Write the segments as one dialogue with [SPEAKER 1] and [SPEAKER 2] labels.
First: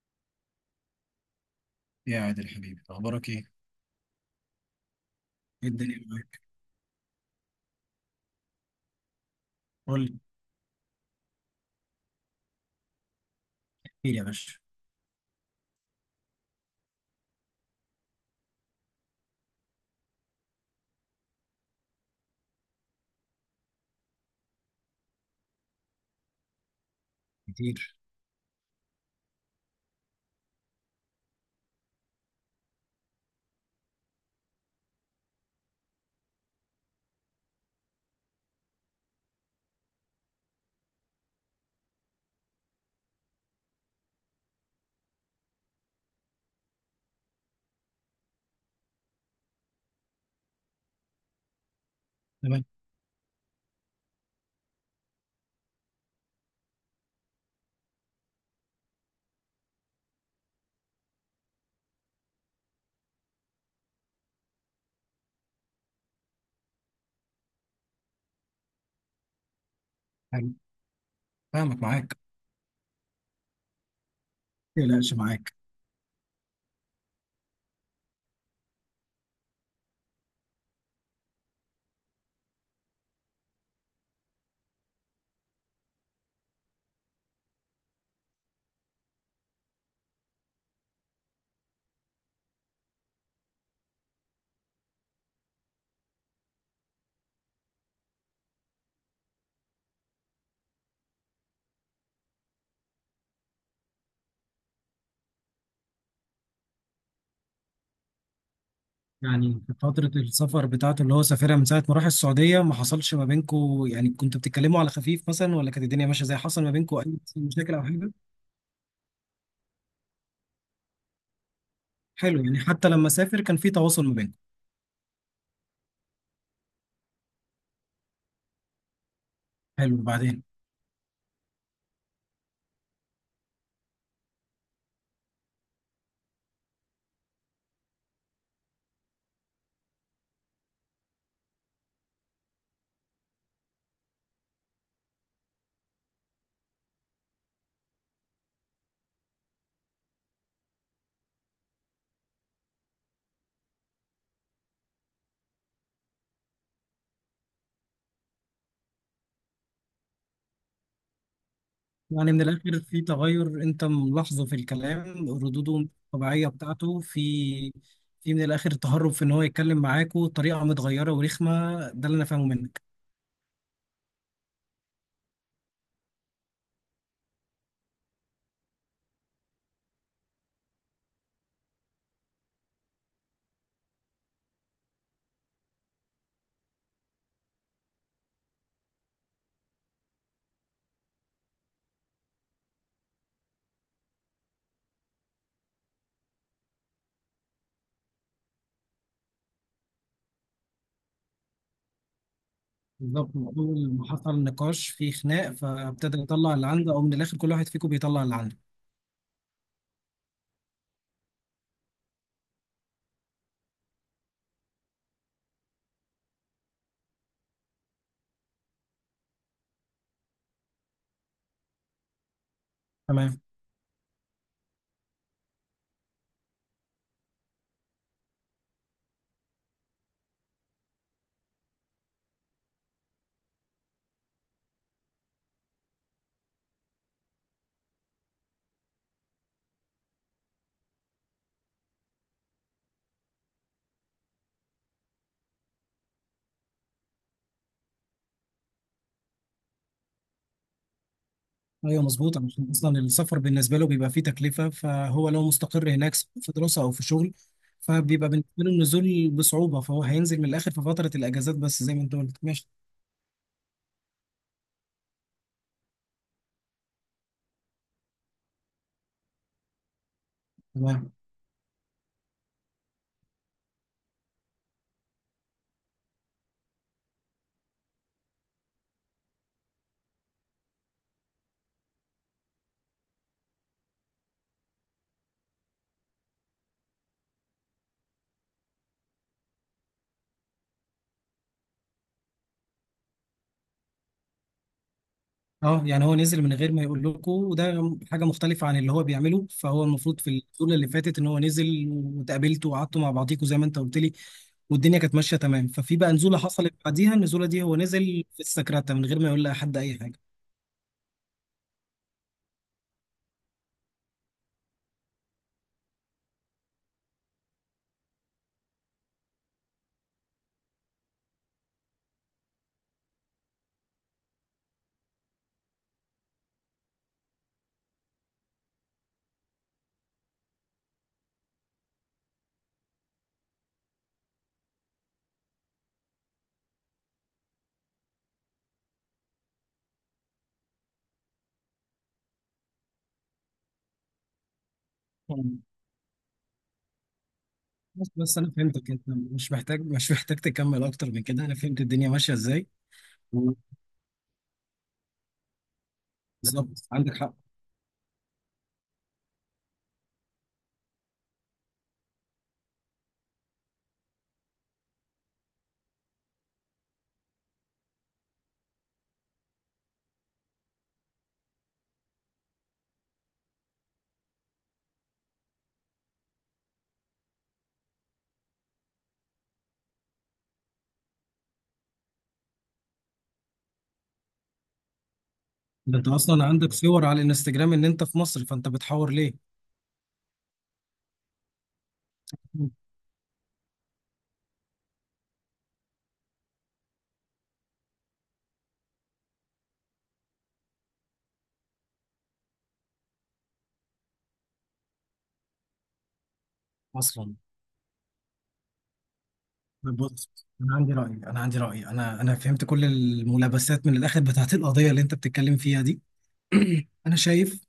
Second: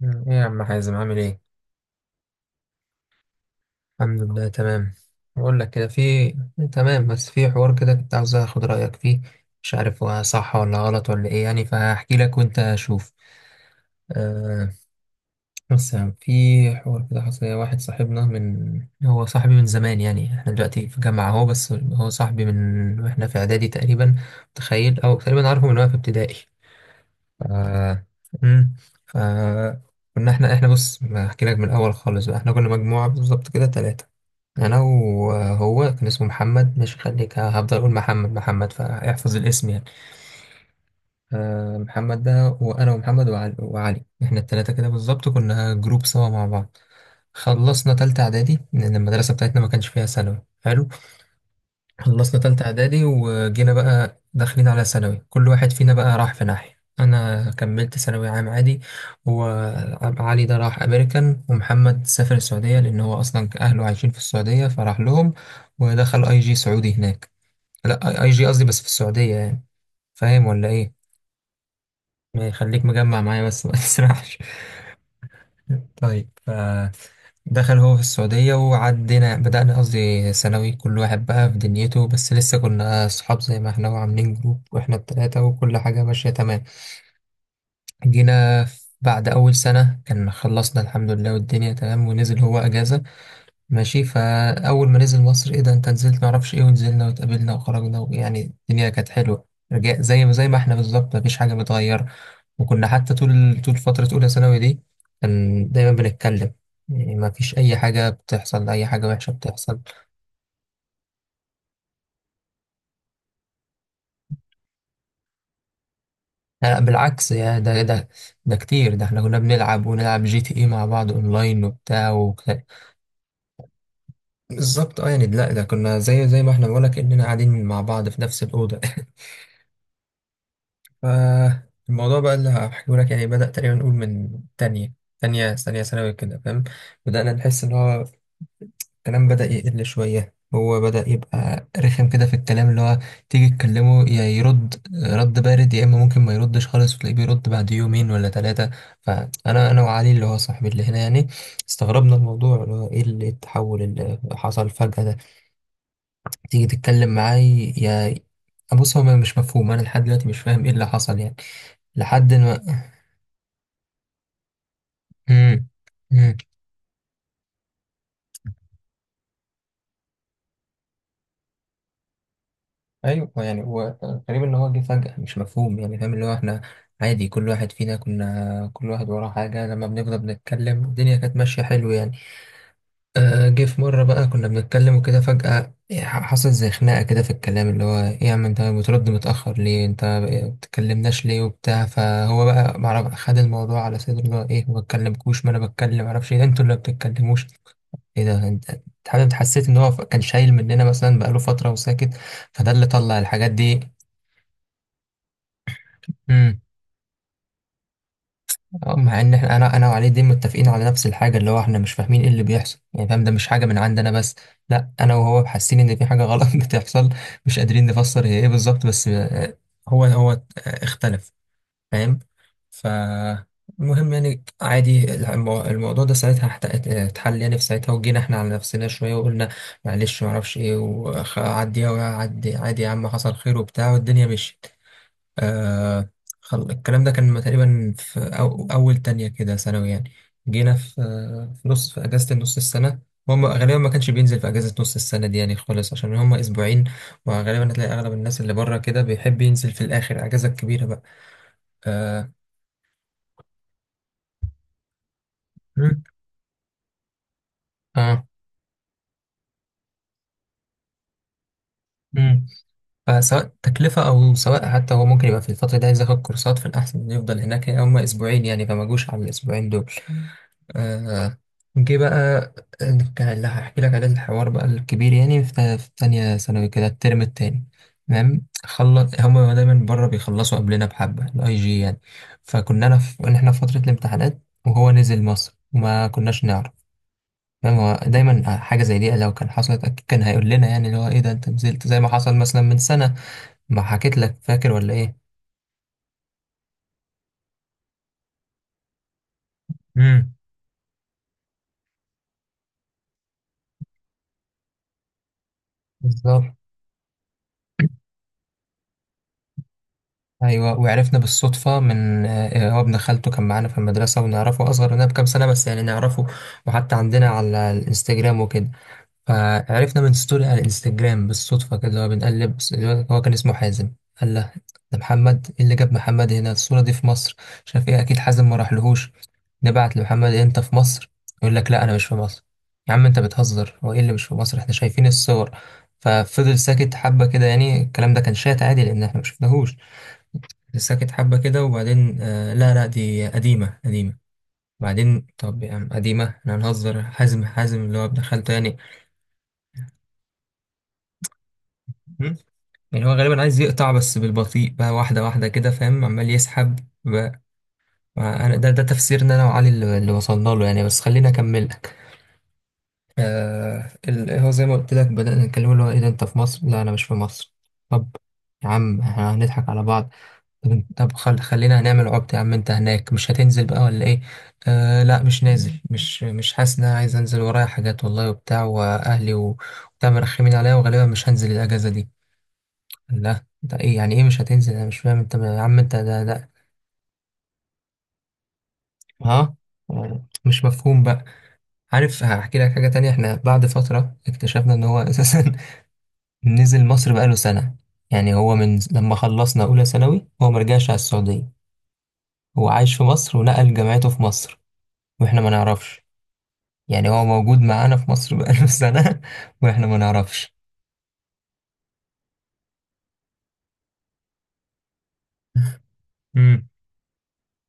[SPEAKER 1] مم. ايه يا عم حازم عامل ايه؟
[SPEAKER 2] يا عادل حبيبي اخبارك ايه؟
[SPEAKER 1] الحمد لله تمام. بقول
[SPEAKER 2] ايه
[SPEAKER 1] لك كده،
[SPEAKER 2] الدنيا
[SPEAKER 1] في
[SPEAKER 2] معاك؟
[SPEAKER 1] تمام، بس في حوار كده كنت عاوز اخد رايك فيه. مش
[SPEAKER 2] قول
[SPEAKER 1] عارف
[SPEAKER 2] لي
[SPEAKER 1] هو صح ولا غلط ولا ايه يعني، فهحكي لك وانت شوف.
[SPEAKER 2] كتير يا باشا.
[SPEAKER 1] آه. بص يا عم، في حوار كده حصل لي. واحد صاحبنا، هو صاحبي من زمان، يعني احنا دلوقتي في جامعه اهو، بس هو صاحبي من واحنا في اعدادي تقريبا، متخيل، او تقريبا عارفه من وانا في ابتدائي. ف...
[SPEAKER 2] كتير
[SPEAKER 1] مم. ف... كنا احنا بص، احكي لك من الاول خالص بقى. احنا كنا مجموعه بالظبط كده ثلاثه، انا وهو. كان اسمه محمد، مش، خليك، هفضل اقول محمد محمد, فاحفظ الاسم يعني. محمد ده. وانا ومحمد وعلي، وعلي. احنا الثلاثه كده بالظبط كنا جروب سوا مع بعض. خلصنا تالتة اعدادي، لان المدرسه بتاعتنا ما كانش فيها ثانوي حلو. خلصنا تالتة
[SPEAKER 2] تمام.
[SPEAKER 1] إعدادي وجينا بقى داخلين على ثانوي، كل واحد فينا بقى راح في ناحية. أنا كملت ثانوي عام عادي، وعلي ده راح أمريكان، ومحمد سافر السعودية لأن هو أصلا أهله عايشين في السعودية فراح لهم. ودخل أي جي سعودي هناك. لا، أي جي قصدي، بس في السعودية يعني. فاهم
[SPEAKER 2] حلو،
[SPEAKER 1] ولا إيه؟
[SPEAKER 2] فاهمك معاك.
[SPEAKER 1] ما يخليك مجمع معايا بس، ما تسرحش.
[SPEAKER 2] ما تقلقش معاك.
[SPEAKER 1] طيب. دخل هو في السعودية وعدينا، بدأنا قصدي ثانوي، كل واحد بقى في دنيته، بس لسه كنا صحاب زي ما احنا، وعاملين جروب واحنا التلاتة، وكل حاجة ماشية تمام. بعد أول سنة كان خلصنا الحمد لله والدنيا تمام، ونزل هو أجازة ماشي. فأول ما نزل مصر، إيه ده أنت نزلت معرفش إيه، ونزلنا واتقابلنا وخرجنا، ويعني الدنيا كانت حلوة. رجع زي ما إحنا بالظبط، مفيش حاجة متغيرة. وكنا حتى طول طول فترة أولى ثانوي دي كان دايما بنتكلم، يعني مفيش أي حاجة بتحصل، أي حاجة وحشة
[SPEAKER 2] يعني في
[SPEAKER 1] بتحصل.
[SPEAKER 2] فترة السفر بتاعته اللي هو سافرها من ساعة ما راح السعودية، ما حصلش ما بينكو يعني؟ كنتوا بتتكلموا على خفيف مثلا ولا كانت الدنيا ماشية زي حصل ما
[SPEAKER 1] لا
[SPEAKER 2] بينكو أي
[SPEAKER 1] بالعكس، يا
[SPEAKER 2] مشاكل
[SPEAKER 1] ده
[SPEAKER 2] أو
[SPEAKER 1] ده
[SPEAKER 2] حاجة؟
[SPEAKER 1] ده كتير، ده إحنا كنا بنلعب ونلعب جي تي إيه مع بعض أونلاين وبتاع
[SPEAKER 2] حلو، يعني حتى لما سافر كان في تواصل ما بينكم.
[SPEAKER 1] بالظبط، أه يعني. لا ده كنا زي ما إحنا بقولك، إننا قاعدين مع بعض في نفس الأوضة.
[SPEAKER 2] حلو بعدين.
[SPEAKER 1] فالموضوع بقى اللي هحكيه لك، يعني بدأ تقريبا نقول من تانية ثانوي كده، فاهم. بدأنا نحس إن هو الكلام بدأ يقل شوية، هو بدأ يبقى رخم كده في الكلام، اللي هو تيجي تكلمه يا يرد رد بارد، يا إما ممكن ما يردش خالص وتلاقيه بيرد بعد يومين ولا ثلاثة. فأنا وعلي اللي هو صاحبي اللي هنا يعني، استغربنا الموضوع، اللي هو إيه اللي التحول اللي حصل فجأة ده. تيجي تتكلم معاه يا، بص هو مش مفهوم، أنا لحد دلوقتي مش فاهم إيه اللي حصل يعني،
[SPEAKER 2] يعني
[SPEAKER 1] لحد
[SPEAKER 2] من
[SPEAKER 1] ما،
[SPEAKER 2] الآخر في تغير أنت ملاحظه في الكلام
[SPEAKER 1] امم
[SPEAKER 2] ردوده
[SPEAKER 1] امم.
[SPEAKER 2] الطبيعية بتاعته. في من الآخر تهرب في إن هو يتكلم معاكوا بطريقة متغيرة ورخمة، ده اللي أنا فاهمه منك.
[SPEAKER 1] ايوه يعني هو غريب، ان هو جه فجأة مش مفهوم، يعني فاهم، اللي هو احنا عادي، كل واحد فينا كنا كل واحد وراه حاجة، لما بنفضل بنتكلم الدنيا كانت ماشية حلو يعني. جه في مرة بقى كنا بنتكلم وكده، فجأة حصل زي خناقة كده في الكلام، اللي هو إيه يا عم أنت بترد متأخر ليه، أنت بتكلمناش ليه وبتاع. فهو بقى معرف خد الموضوع على صدره، اللي هو إيه ما بتكلمكوش، ما أنا بتكلم معرفش إيه، ده أنتوا اللي ما بتتكلموش. إيه ده أنت، أنت حسيت إن هو كان شايل مننا مثلا بقاله فترة وساكت، فده اللي طلع
[SPEAKER 2] بالظبط، من
[SPEAKER 1] الحاجات دي.
[SPEAKER 2] أول ما حصل نقاش في خناق فابتدى يطلع
[SPEAKER 1] إمم.
[SPEAKER 2] اللي عنده، أو من الآخر كل واحد فيكم بيطلع اللي عنده.
[SPEAKER 1] اه، مع ان احنا انا وعلي دي متفقين على نفس الحاجه، اللي هو احنا مش فاهمين ايه اللي بيحصل يعني، فاهم، ده مش حاجه من عندنا بس، لا انا وهو حاسين ان في حاجه غلط بتحصل، مش قادرين نفسر هي ايه بالظبط. بس هو اختلف، فاهم. ف
[SPEAKER 2] تمام.
[SPEAKER 1] المهم يعني عادي، الموضوع ده ساعتها اتحل يعني في ساعتها، وجينا احنا على نفسنا شويه وقلنا معلش ما اعرفش ايه، وعديها، وعدي عادي يا عم حصل خير وبتاع، والدنيا مشيت. آه. الكلام ده كان تقريبا في أول تانية كده ثانوي يعني. جينا في في نص، في أجازة نص السنة. هم غالبا ما كانش بينزل في أجازة نص السنة دي يعني خالص، عشان هم أسبوعين، وغالبا هتلاقي أغلب الناس اللي بره كده بيحب ينزل في الآخر أجازة كبيرة بقى.
[SPEAKER 2] أيوه
[SPEAKER 1] آه.
[SPEAKER 2] مظبوط، عشان أصلا السفر بالنسبة له بيبقى فيه تكلفة، فهو لو مستقر
[SPEAKER 1] مم.
[SPEAKER 2] هناك سواء في دراسة أو في شغل
[SPEAKER 1] آه.
[SPEAKER 2] فبيبقى بالنسبة له النزول بصعوبة، فهو هينزل من الآخر في فترة الأجازات، بس زي ما أنت قلت
[SPEAKER 1] مم.
[SPEAKER 2] ماشي.
[SPEAKER 1] فسواء تكلفة، أو سواء حتى هو ممكن يبقى في الفترة دي عايز ياخد كورسات، في الأحسن إنه يفضل هناك، يعني هما أسبوعين يعني، فما جوش على الأسبوعين دول.
[SPEAKER 2] تمام.
[SPEAKER 1] آه، جه بقى كان اللي هحكي لك عليه الحوار بقى الكبير، يعني في في تانية ثانوي كده الترم التاني. تمام، خلص، هما دايما بره بيخلصوا قبلنا بحبة الاي جي يعني. فكنا أنا في إن إحنا في فترة الامتحانات، وهو نزل مصر وما كناش نعرف. فاهم، هو دايما حاجة زي دي لو كان حصلت أكيد كان هيقول لنا، يعني اللي هو إيه ده أنت نزلت، زي ما حصل مثلا من سنة ما حكيت لك، فاكر ولا ايه.
[SPEAKER 2] اه يعني هو نزل من غير ما يقول لكم، وده حاجه مختلفه عن اللي هو بيعمله، فهو المفروض في
[SPEAKER 1] امم.
[SPEAKER 2] الجوله اللي فاتت ان هو نزل واتقابلتوا وقعدتوا مع بعضيكوا زي ما انت قلت لي والدنيا كانت ماشيه تمام. ففي بقى نزوله
[SPEAKER 1] بالظبط.
[SPEAKER 2] حصلت بعديها، النزوله دي هو نزل في السكرته من غير ما يقول لأحد اي حاجه.
[SPEAKER 1] ايوه وعرفنا بالصدفه من هو ابن خالته كان معانا في المدرسه، ونعرفه اصغر مننا بكام سنه بس، يعني نعرفه، وحتى عندنا على الانستجرام وكده. فعرفنا من ستوري على الانستجرام بالصدفة كده، اللي هو بنقلب اللي هو كان اسمه حازم. قال له ده محمد، ايه اللي جاب محمد هنا، الصورة دي في مصر، مش عارف ايه، اكيد حازم ما راحلهوش. نبعت لمحمد إيه انت في مصر، يقول لك لا انا مش في مصر. يا عم انت بتهزر، هو ايه اللي مش في مصر، احنا شايفين الصور. ففضل ساكت حبة كده، يعني الكلام ده كان شات عادي لان احنا مشفناهوش. ساكت حبة كده وبعدين آه لا لا دي قديمة قديمة. بعدين
[SPEAKER 2] مم.
[SPEAKER 1] طب يا عم قديمة، احنا هنهزر، حازم، حازم اللي هو
[SPEAKER 2] بس
[SPEAKER 1] ابن
[SPEAKER 2] بس انا
[SPEAKER 1] خالته يعني.
[SPEAKER 2] فهمتك، انت مش محتاج مش محتاج تكمل اكتر من كده، انا فهمت الدنيا ماشيه ازاي.
[SPEAKER 1] يعني هو غالبا عايز يقطع بس بالبطيء بقى، واحدة واحدة كده، فاهم، عمال
[SPEAKER 2] بالظبط
[SPEAKER 1] يسحب
[SPEAKER 2] عندك حق.
[SPEAKER 1] بقى. ما أنا ده تفسيرنا أنا وعلي، اللي وصلنا له يعني، بس خليني أكمل لك. آه، هو زي ما قلت لك بدأنا نتكلم، اللي هو إيه ده أنت في مصر؟ لا أنا مش في مصر. طب يا عم إحنا هنضحك على بعض. طب أنت، طب خل خلينا هنعمل عبط، يا عم أنت هناك مش هتنزل بقى ولا إيه؟ آه لا مش نازل، مش حاسس إن أنا عايز أنزل، ورايا حاجات والله وبتاع، وأهلي و، وبتاع مرخمين عليا، وغالبا مش هنزل الأجازة دي. لا ده ايه يعني، ايه مش هتنزل، انا مش فاهم انت يا عم انت
[SPEAKER 2] ده انت
[SPEAKER 1] ده
[SPEAKER 2] اصلا
[SPEAKER 1] ده
[SPEAKER 2] عندك صور على الانستجرام ان انت في مصر، فانت بتحور ليه؟
[SPEAKER 1] ها، مش مفهوم بقى. عارف هحكي
[SPEAKER 2] مم.
[SPEAKER 1] لك حاجة تانية، احنا بعد فترة اكتشفنا ان هو اساسا نزل مصر بقاله سنة. يعني هو من لما خلصنا اولى ثانوي هو مرجعش على السعودية، هو عايش في مصر ونقل جامعته في مصر، واحنا ما نعرفش. يعني هو
[SPEAKER 2] اصلا
[SPEAKER 1] موجود معانا في مصر بقاله سنة واحنا ما
[SPEAKER 2] بص،
[SPEAKER 1] نعرفش.
[SPEAKER 2] انا عندي راي، انا عندي راي، انا فهمت كل الملابسات من الاخر بتاعت القضيه اللي انت بتتكلم فيها دي.
[SPEAKER 1] امم.
[SPEAKER 2] انا شايف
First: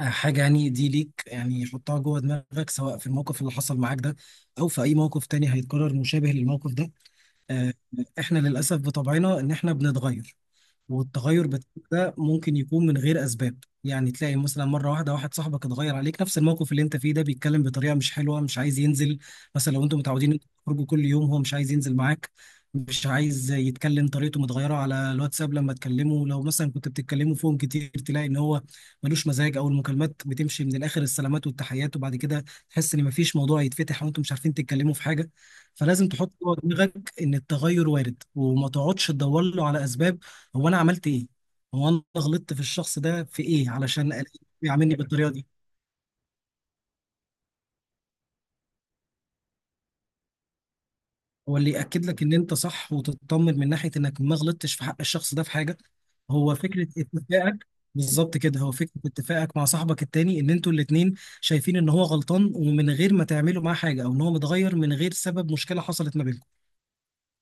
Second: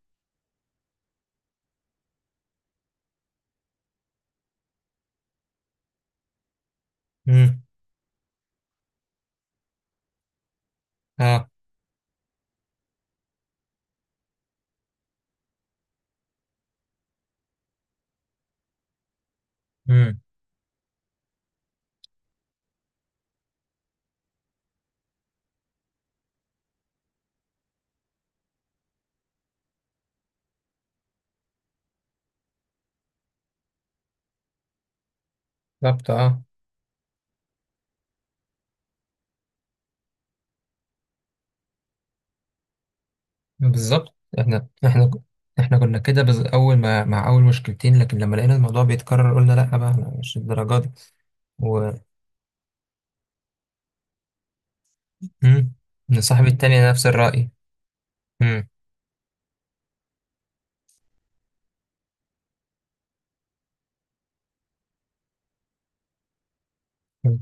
[SPEAKER 2] حاجه، يعني دي ليك، يعني حطها جوه دماغك سواء في الموقف اللي حصل معاك ده او في اي موقف تاني هيتكرر مشابه للموقف ده.
[SPEAKER 1] امم.
[SPEAKER 2] آه، احنا للاسف بطبعنا ان احنا بنتغير، والتغير
[SPEAKER 1] اه.
[SPEAKER 2] بتاعك ده ممكن يكون من غير اسباب. يعني تلاقي مثلا مره واحده واحد صاحبك اتغير عليك، نفس الموقف اللي انت فيه ده، بيتكلم بطريقه مش حلوه، مش عايز ينزل. مثلا لو انتوا
[SPEAKER 1] امم.
[SPEAKER 2] متعودين انتوا تخرجوا كل يوم، هو مش عايز ينزل معاك، مش عايز يتكلم، طريقته متغيره على الواتساب لما تكلمه، لو مثلا كنت بتتكلموا فيهم كتير تلاقي ان هو ملوش مزاج، او المكالمات بتمشي من الاخر السلامات والتحيات، وبعد كده تحس ان مفيش موضوع يتفتح وانتوا مش عارفين تتكلموا في حاجه. فلازم
[SPEAKER 1] بالظبط.
[SPEAKER 2] تحط
[SPEAKER 1] اه.
[SPEAKER 2] جوه دماغك ان التغير وارد، وما تقعدش تدور له على اسباب: هو انا عملت ايه؟ هو انا غلطت في الشخص ده في ايه علشان
[SPEAKER 1] بالظبط.
[SPEAKER 2] ألاقيه
[SPEAKER 1] احنا
[SPEAKER 2] يعاملني
[SPEAKER 1] احنا
[SPEAKER 2] بالطريقه دي؟
[SPEAKER 1] احنا كنا كده اول ما، مع اول مشكلتين، لكن لما لقينا الموضوع بيتكرر قلنا لا بقى، احنا مش الدرجات دي.
[SPEAKER 2] هو اللي
[SPEAKER 1] و،
[SPEAKER 2] ياكد لك ان انت صح وتطمن من ناحيه انك ما غلطتش في حق الشخص ده في
[SPEAKER 1] مم.
[SPEAKER 2] حاجه،
[SPEAKER 1] ان صاحبي
[SPEAKER 2] هو فكره
[SPEAKER 1] التاني نفس الرأي.
[SPEAKER 2] اتفاقك. بالظبط كده،
[SPEAKER 1] مم.
[SPEAKER 2] هو فكره اتفاقك مع صاحبك التاني، ان انتوا الاتنين شايفين ان هو غلطان، ومن غير ما تعملوا معاه حاجه، او ان هو متغير من غير سبب مشكله حصلت ما بينكم.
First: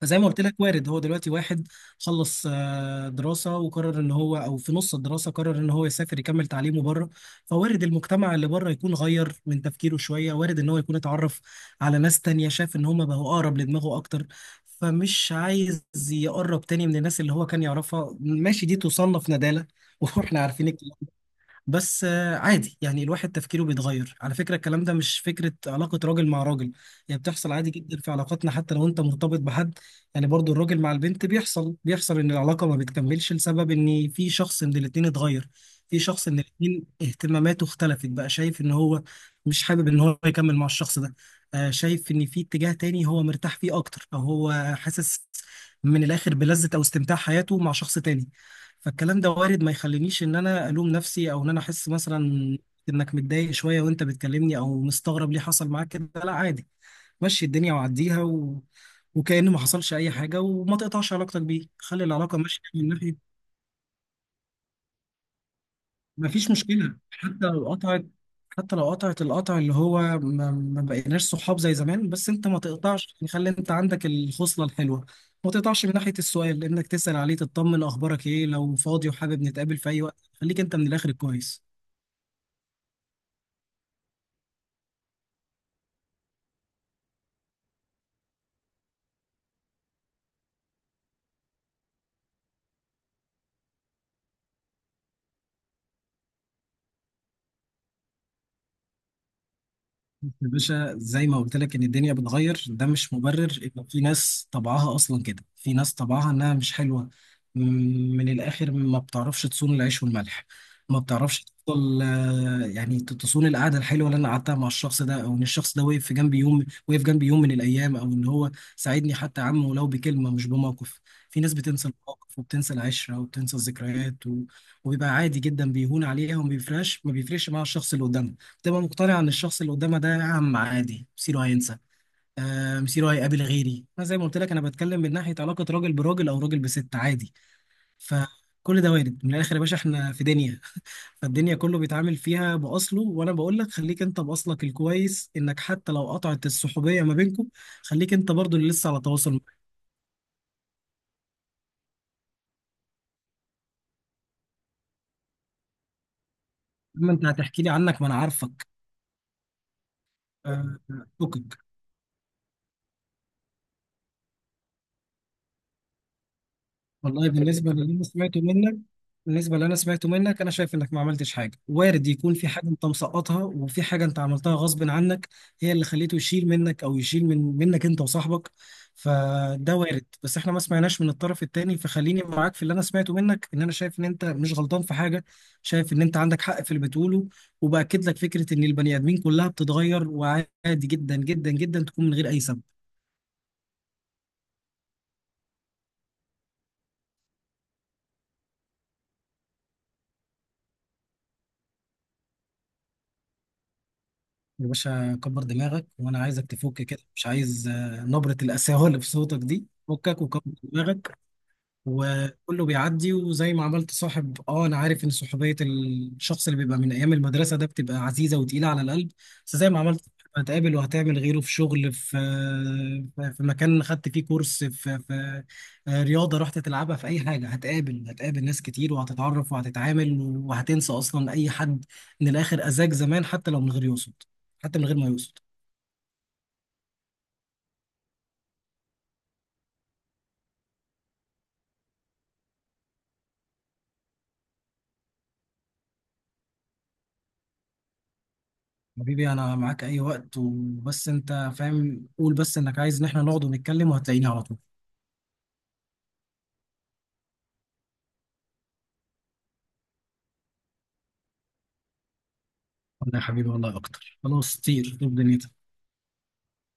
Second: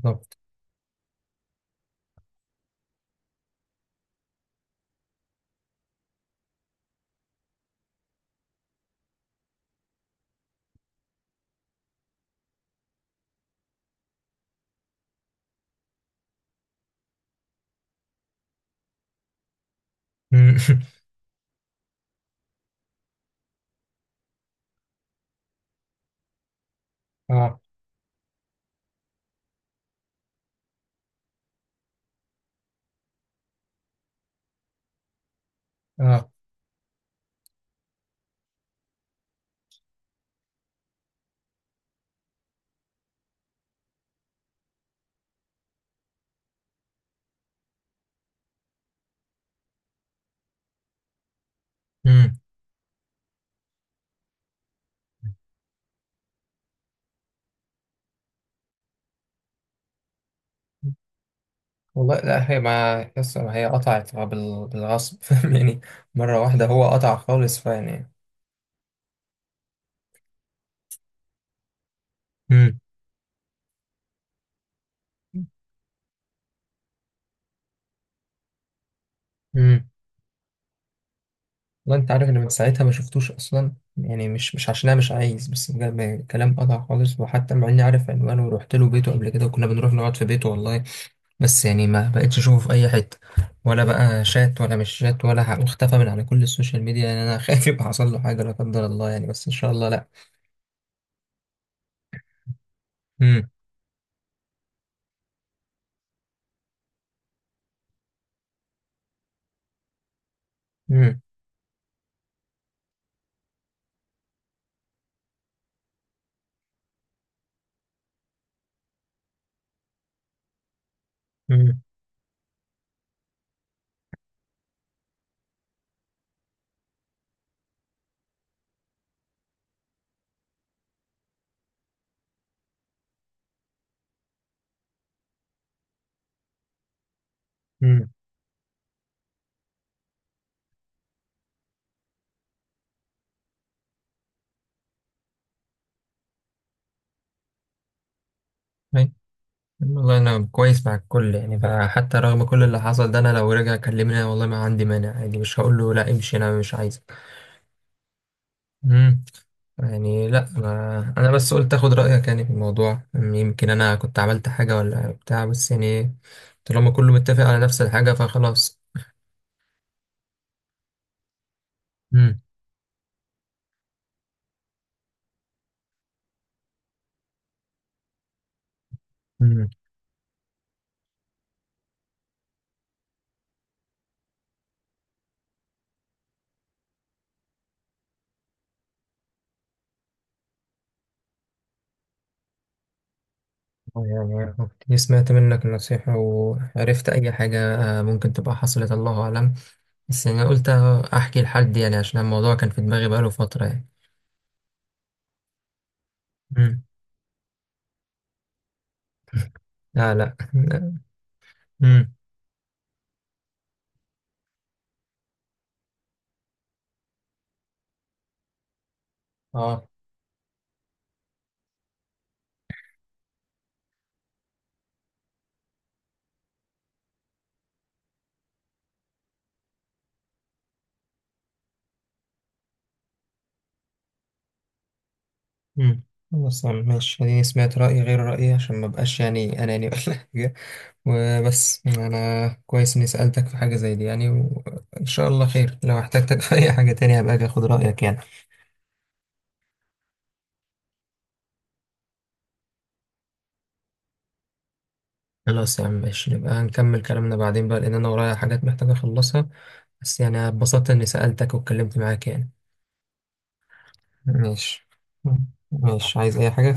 [SPEAKER 2] فزي ما قلت لك، وارد هو دلوقتي واحد خلص دراسة، وقرر ان هو او في نص الدراسة قرر ان هو يسافر يكمل تعليمه بره، فوارد المجتمع اللي بره يكون غير من تفكيره شوية، وارد ان هو يكون اتعرف على ناس تانية شاف ان هما بقوا اقرب لدماغه اكتر، فمش عايز يقرب تاني من الناس اللي هو كان يعرفها. ماشي، دي تصنف ندالة واحنا
[SPEAKER 1] مم.
[SPEAKER 2] عارفين. بس عادي، يعني الواحد تفكيره بيتغير. على فكرة الكلام ده مش فكرة علاقة راجل مع راجل، هي بتحصل
[SPEAKER 1] اه.
[SPEAKER 2] عادي جدا في علاقاتنا حتى لو انت مرتبط بحد. يعني برضو الراجل مع البنت بيحصل، بيحصل ان العلاقة ما بتكملش لسبب ان في شخص من الاتنين اتغير، في شخص
[SPEAKER 1] اه.
[SPEAKER 2] من الاتنين اهتماماته اختلفت، بقى شايف ان هو مش حابب ان هو يكمل مع الشخص ده، شايف ان في اتجاه تاني هو مرتاح فيه اكتر، او هو حاسس من الاخر بلذة او استمتاع حياته مع شخص تاني. فالكلام ده وارد، ما يخلينيش ان انا الوم نفسي، او ان انا احس مثلا
[SPEAKER 1] مم.
[SPEAKER 2] انك متضايق شويه وانت بتكلمني، او مستغرب ليه حصل معاك كده. لا عادي، مشي الدنيا وعديها، و... وكأن ما حصلش اي حاجه، وما تقطعش علاقتك بيه، خلي
[SPEAKER 1] والله
[SPEAKER 2] العلاقه
[SPEAKER 1] لا، هي
[SPEAKER 2] ماشيه من ناحيه.
[SPEAKER 1] ما هي قطعت بالغصب، فاهم يعني، مرة
[SPEAKER 2] مفيش
[SPEAKER 1] واحدة هو
[SPEAKER 2] مشكلة
[SPEAKER 1] قطع
[SPEAKER 2] حتى
[SPEAKER 1] خالص
[SPEAKER 2] لو قطعت،
[SPEAKER 1] فيعني.
[SPEAKER 2] حتى لو قطعت القطع اللي هو ما بقيناش صحاب زي زمان، بس انت ما
[SPEAKER 1] مم.
[SPEAKER 2] تقطعش يعني، خلي انت عندك الخصلة الحلوة، ما تقطعش من ناحية السؤال، انك تسأل عليه تطمن، اخبارك ايه، لو فاضي وحابب نتقابل في
[SPEAKER 1] مم.
[SPEAKER 2] اي وقت، خليك انت من الاخر كويس.
[SPEAKER 1] والله انت عارف ان من ساعتها ما شفتوش اصلا، يعني مش عشان انا مش عايز، بس بجد كلام، قطع خالص، وحتى مع اني عارف عنوانه ورحت له بيته قبل كده، وكنا بنروح نقعد في بيته والله، بس يعني ما بقتش اشوفه في اي حته، ولا بقى شات ولا مش شات ولا واختفى من على كل السوشيال ميديا يعني. انا خايف يبقى حصل له حاجه لا قدر الله يعني، بس ان شاء الله لا.
[SPEAKER 2] بص يا باشا، زي ما قلت لك ان الدنيا بتغير، ده مش
[SPEAKER 1] امم.
[SPEAKER 2] مبرر، ان في ناس طبعها اصلا كده، في ناس طبعها انها مش حلوه، م- من الاخر ما بتعرفش تصون العيش والملح، ما
[SPEAKER 1] امم.
[SPEAKER 2] بتعرفش تفضل يعني تصون القعده الحلوه اللي انا قعدتها مع الشخص ده، او ان الشخص ده وقف في جنبي يوم، وقف جنبي يوم من الايام، او ان هو ساعدني حتى يا عم ولو بكلمه مش بموقف. في ناس
[SPEAKER 1] امم.
[SPEAKER 2] بتنسى المواقف، وبتنسى العشره، وبتنسى الذكريات، و... وبيبقى عادي جدا بيهون عليها، وما بيفرقش ما بيفرقش مع الشخص اللي قدامها، تبقى مقتنع ان الشخص اللي قدامها ده عم عادي، مصيره هينسى، آه مصيره هيقابل غيري. انا زي ما قلت لك، انا بتكلم من ناحيه علاقه راجل براجل، او راجل بست عادي.
[SPEAKER 1] امم.
[SPEAKER 2] فكل ده وارد، من الاخر يا باشا احنا في دنيا، فالدنيا كله بيتعامل فيها باصله، وانا بقول لك خليك انت باصلك الكويس، انك حتى لو قطعت الصحوبيه ما بينكم، خليك انت برضو اللي لسه على
[SPEAKER 1] أي.
[SPEAKER 2] تواصل.
[SPEAKER 1] والله انا كويس مع الكل يعني، فحتى رغم كل اللي حصل ده انا لو رجع كلمني أنا والله ما عندي مانع عادي، مش هقول له لا امشي انا مش
[SPEAKER 2] اما انت هتحكي لي عنك ما انا عارفك.
[SPEAKER 1] عايز يعني. لا
[SPEAKER 2] آه،
[SPEAKER 1] انا،
[SPEAKER 2] اوكي.
[SPEAKER 1] بس قلت اخد رايك يعني في الموضوع، يمكن انا كنت عملت حاجه ولا بتاع، بس يعني طالما كله
[SPEAKER 2] والله
[SPEAKER 1] متفق على
[SPEAKER 2] بالنسبة
[SPEAKER 1] نفس
[SPEAKER 2] للي أنا
[SPEAKER 1] الحاجه
[SPEAKER 2] سمعته منك،
[SPEAKER 1] فخلاص.
[SPEAKER 2] بالنسبة للي أنا سمعته منك أنا شايف إنك ما عملتش حاجة، وارد يكون
[SPEAKER 1] امم.
[SPEAKER 2] في حاجة أنت مسقطها، وفي حاجة أنت عملتها غصب عنك، هي اللي خليته يشيل منك، أو يشيل منك أنت وصاحبك.
[SPEAKER 1] امم.
[SPEAKER 2] فده وارد، بس إحنا ما سمعناش من الطرف التاني، فخليني معاك في اللي أنا سمعته منك، إن أنا شايف إن أنت مش غلطان في حاجة، شايف إن أنت عندك حق في اللي بتقوله. وبأكد لك فكرة إن البني آدمين كلها بتتغير، وعادي جدا جدا جدا تكون من غير أي سبب.
[SPEAKER 1] يعني كنت سمعت منك النصيحه وعرفت اي حاجه ممكن تبقى حصلت، الله اعلم. بس يعني قلت احكي لحد يعني، عشان الموضوع كان في دماغي بقاله فتره يعني.
[SPEAKER 2] يا باشا كبر دماغك، وانا عايزك تفك
[SPEAKER 1] امم.
[SPEAKER 2] كده، مش عايز نبرة القساوة اللي في صوتك دي،
[SPEAKER 1] لا
[SPEAKER 2] فكك
[SPEAKER 1] لا.
[SPEAKER 2] وكبر دماغك،
[SPEAKER 1] امم.
[SPEAKER 2] وكله بيعدي. وزي ما عملت صاحب، اه انا عارف ان صحوبيه الشخص اللي بيبقى من ايام المدرسه ده بتبقى عزيزه وتقيله على القلب، بس زي ما
[SPEAKER 1] اه.
[SPEAKER 2] عملت هتقابل وهتعمل غيره، في شغل، في مكان خدت فيه كورس، في رياضه رحت تلعبها، في اي حاجه، هتقابل ناس كتير، وهتتعرف وهتتعامل، وهتنسى اصلا اي حد من الاخر اذاك زمان، حتى لو من غير يقصد، حتى من غير ما يقصد.
[SPEAKER 1] امم. خلاص يا عم، ماشي، اديني سمعت رايي غير رايي عشان ما بقاش يعني اناني ولا حاجه. وبس انا كويس اني سألتك في حاجة زي دي يعني، وان شاء الله خير، لو احتجتك في اي حاجة تانية هبقى اجي اخد رأيك يعني.
[SPEAKER 2] حبيبي انا معاك اي وقت، وبس انت فاهم، قول بس انك عايز ان احنا نقعد ونتكلم وهتلاقيني على طول.
[SPEAKER 1] خلاص يا عم ماشي، نبقى هنكمل كلامنا بعدين بقى، لان انا ورايا حاجات محتاج اخلصها، بس يعني اتبسطت اني سألتك واتكلمت معاك يعني.
[SPEAKER 2] والله يا حبيبي، والله اكتر، خلاص
[SPEAKER 1] ماشي.
[SPEAKER 2] طير طير دنيتك.
[SPEAKER 1] ماشي، عايز اي حاجة؟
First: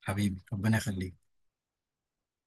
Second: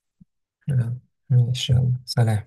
[SPEAKER 2] حبيبي ربنا
[SPEAKER 1] لا.
[SPEAKER 2] يخليك.
[SPEAKER 1] ماشي، يلا سلام.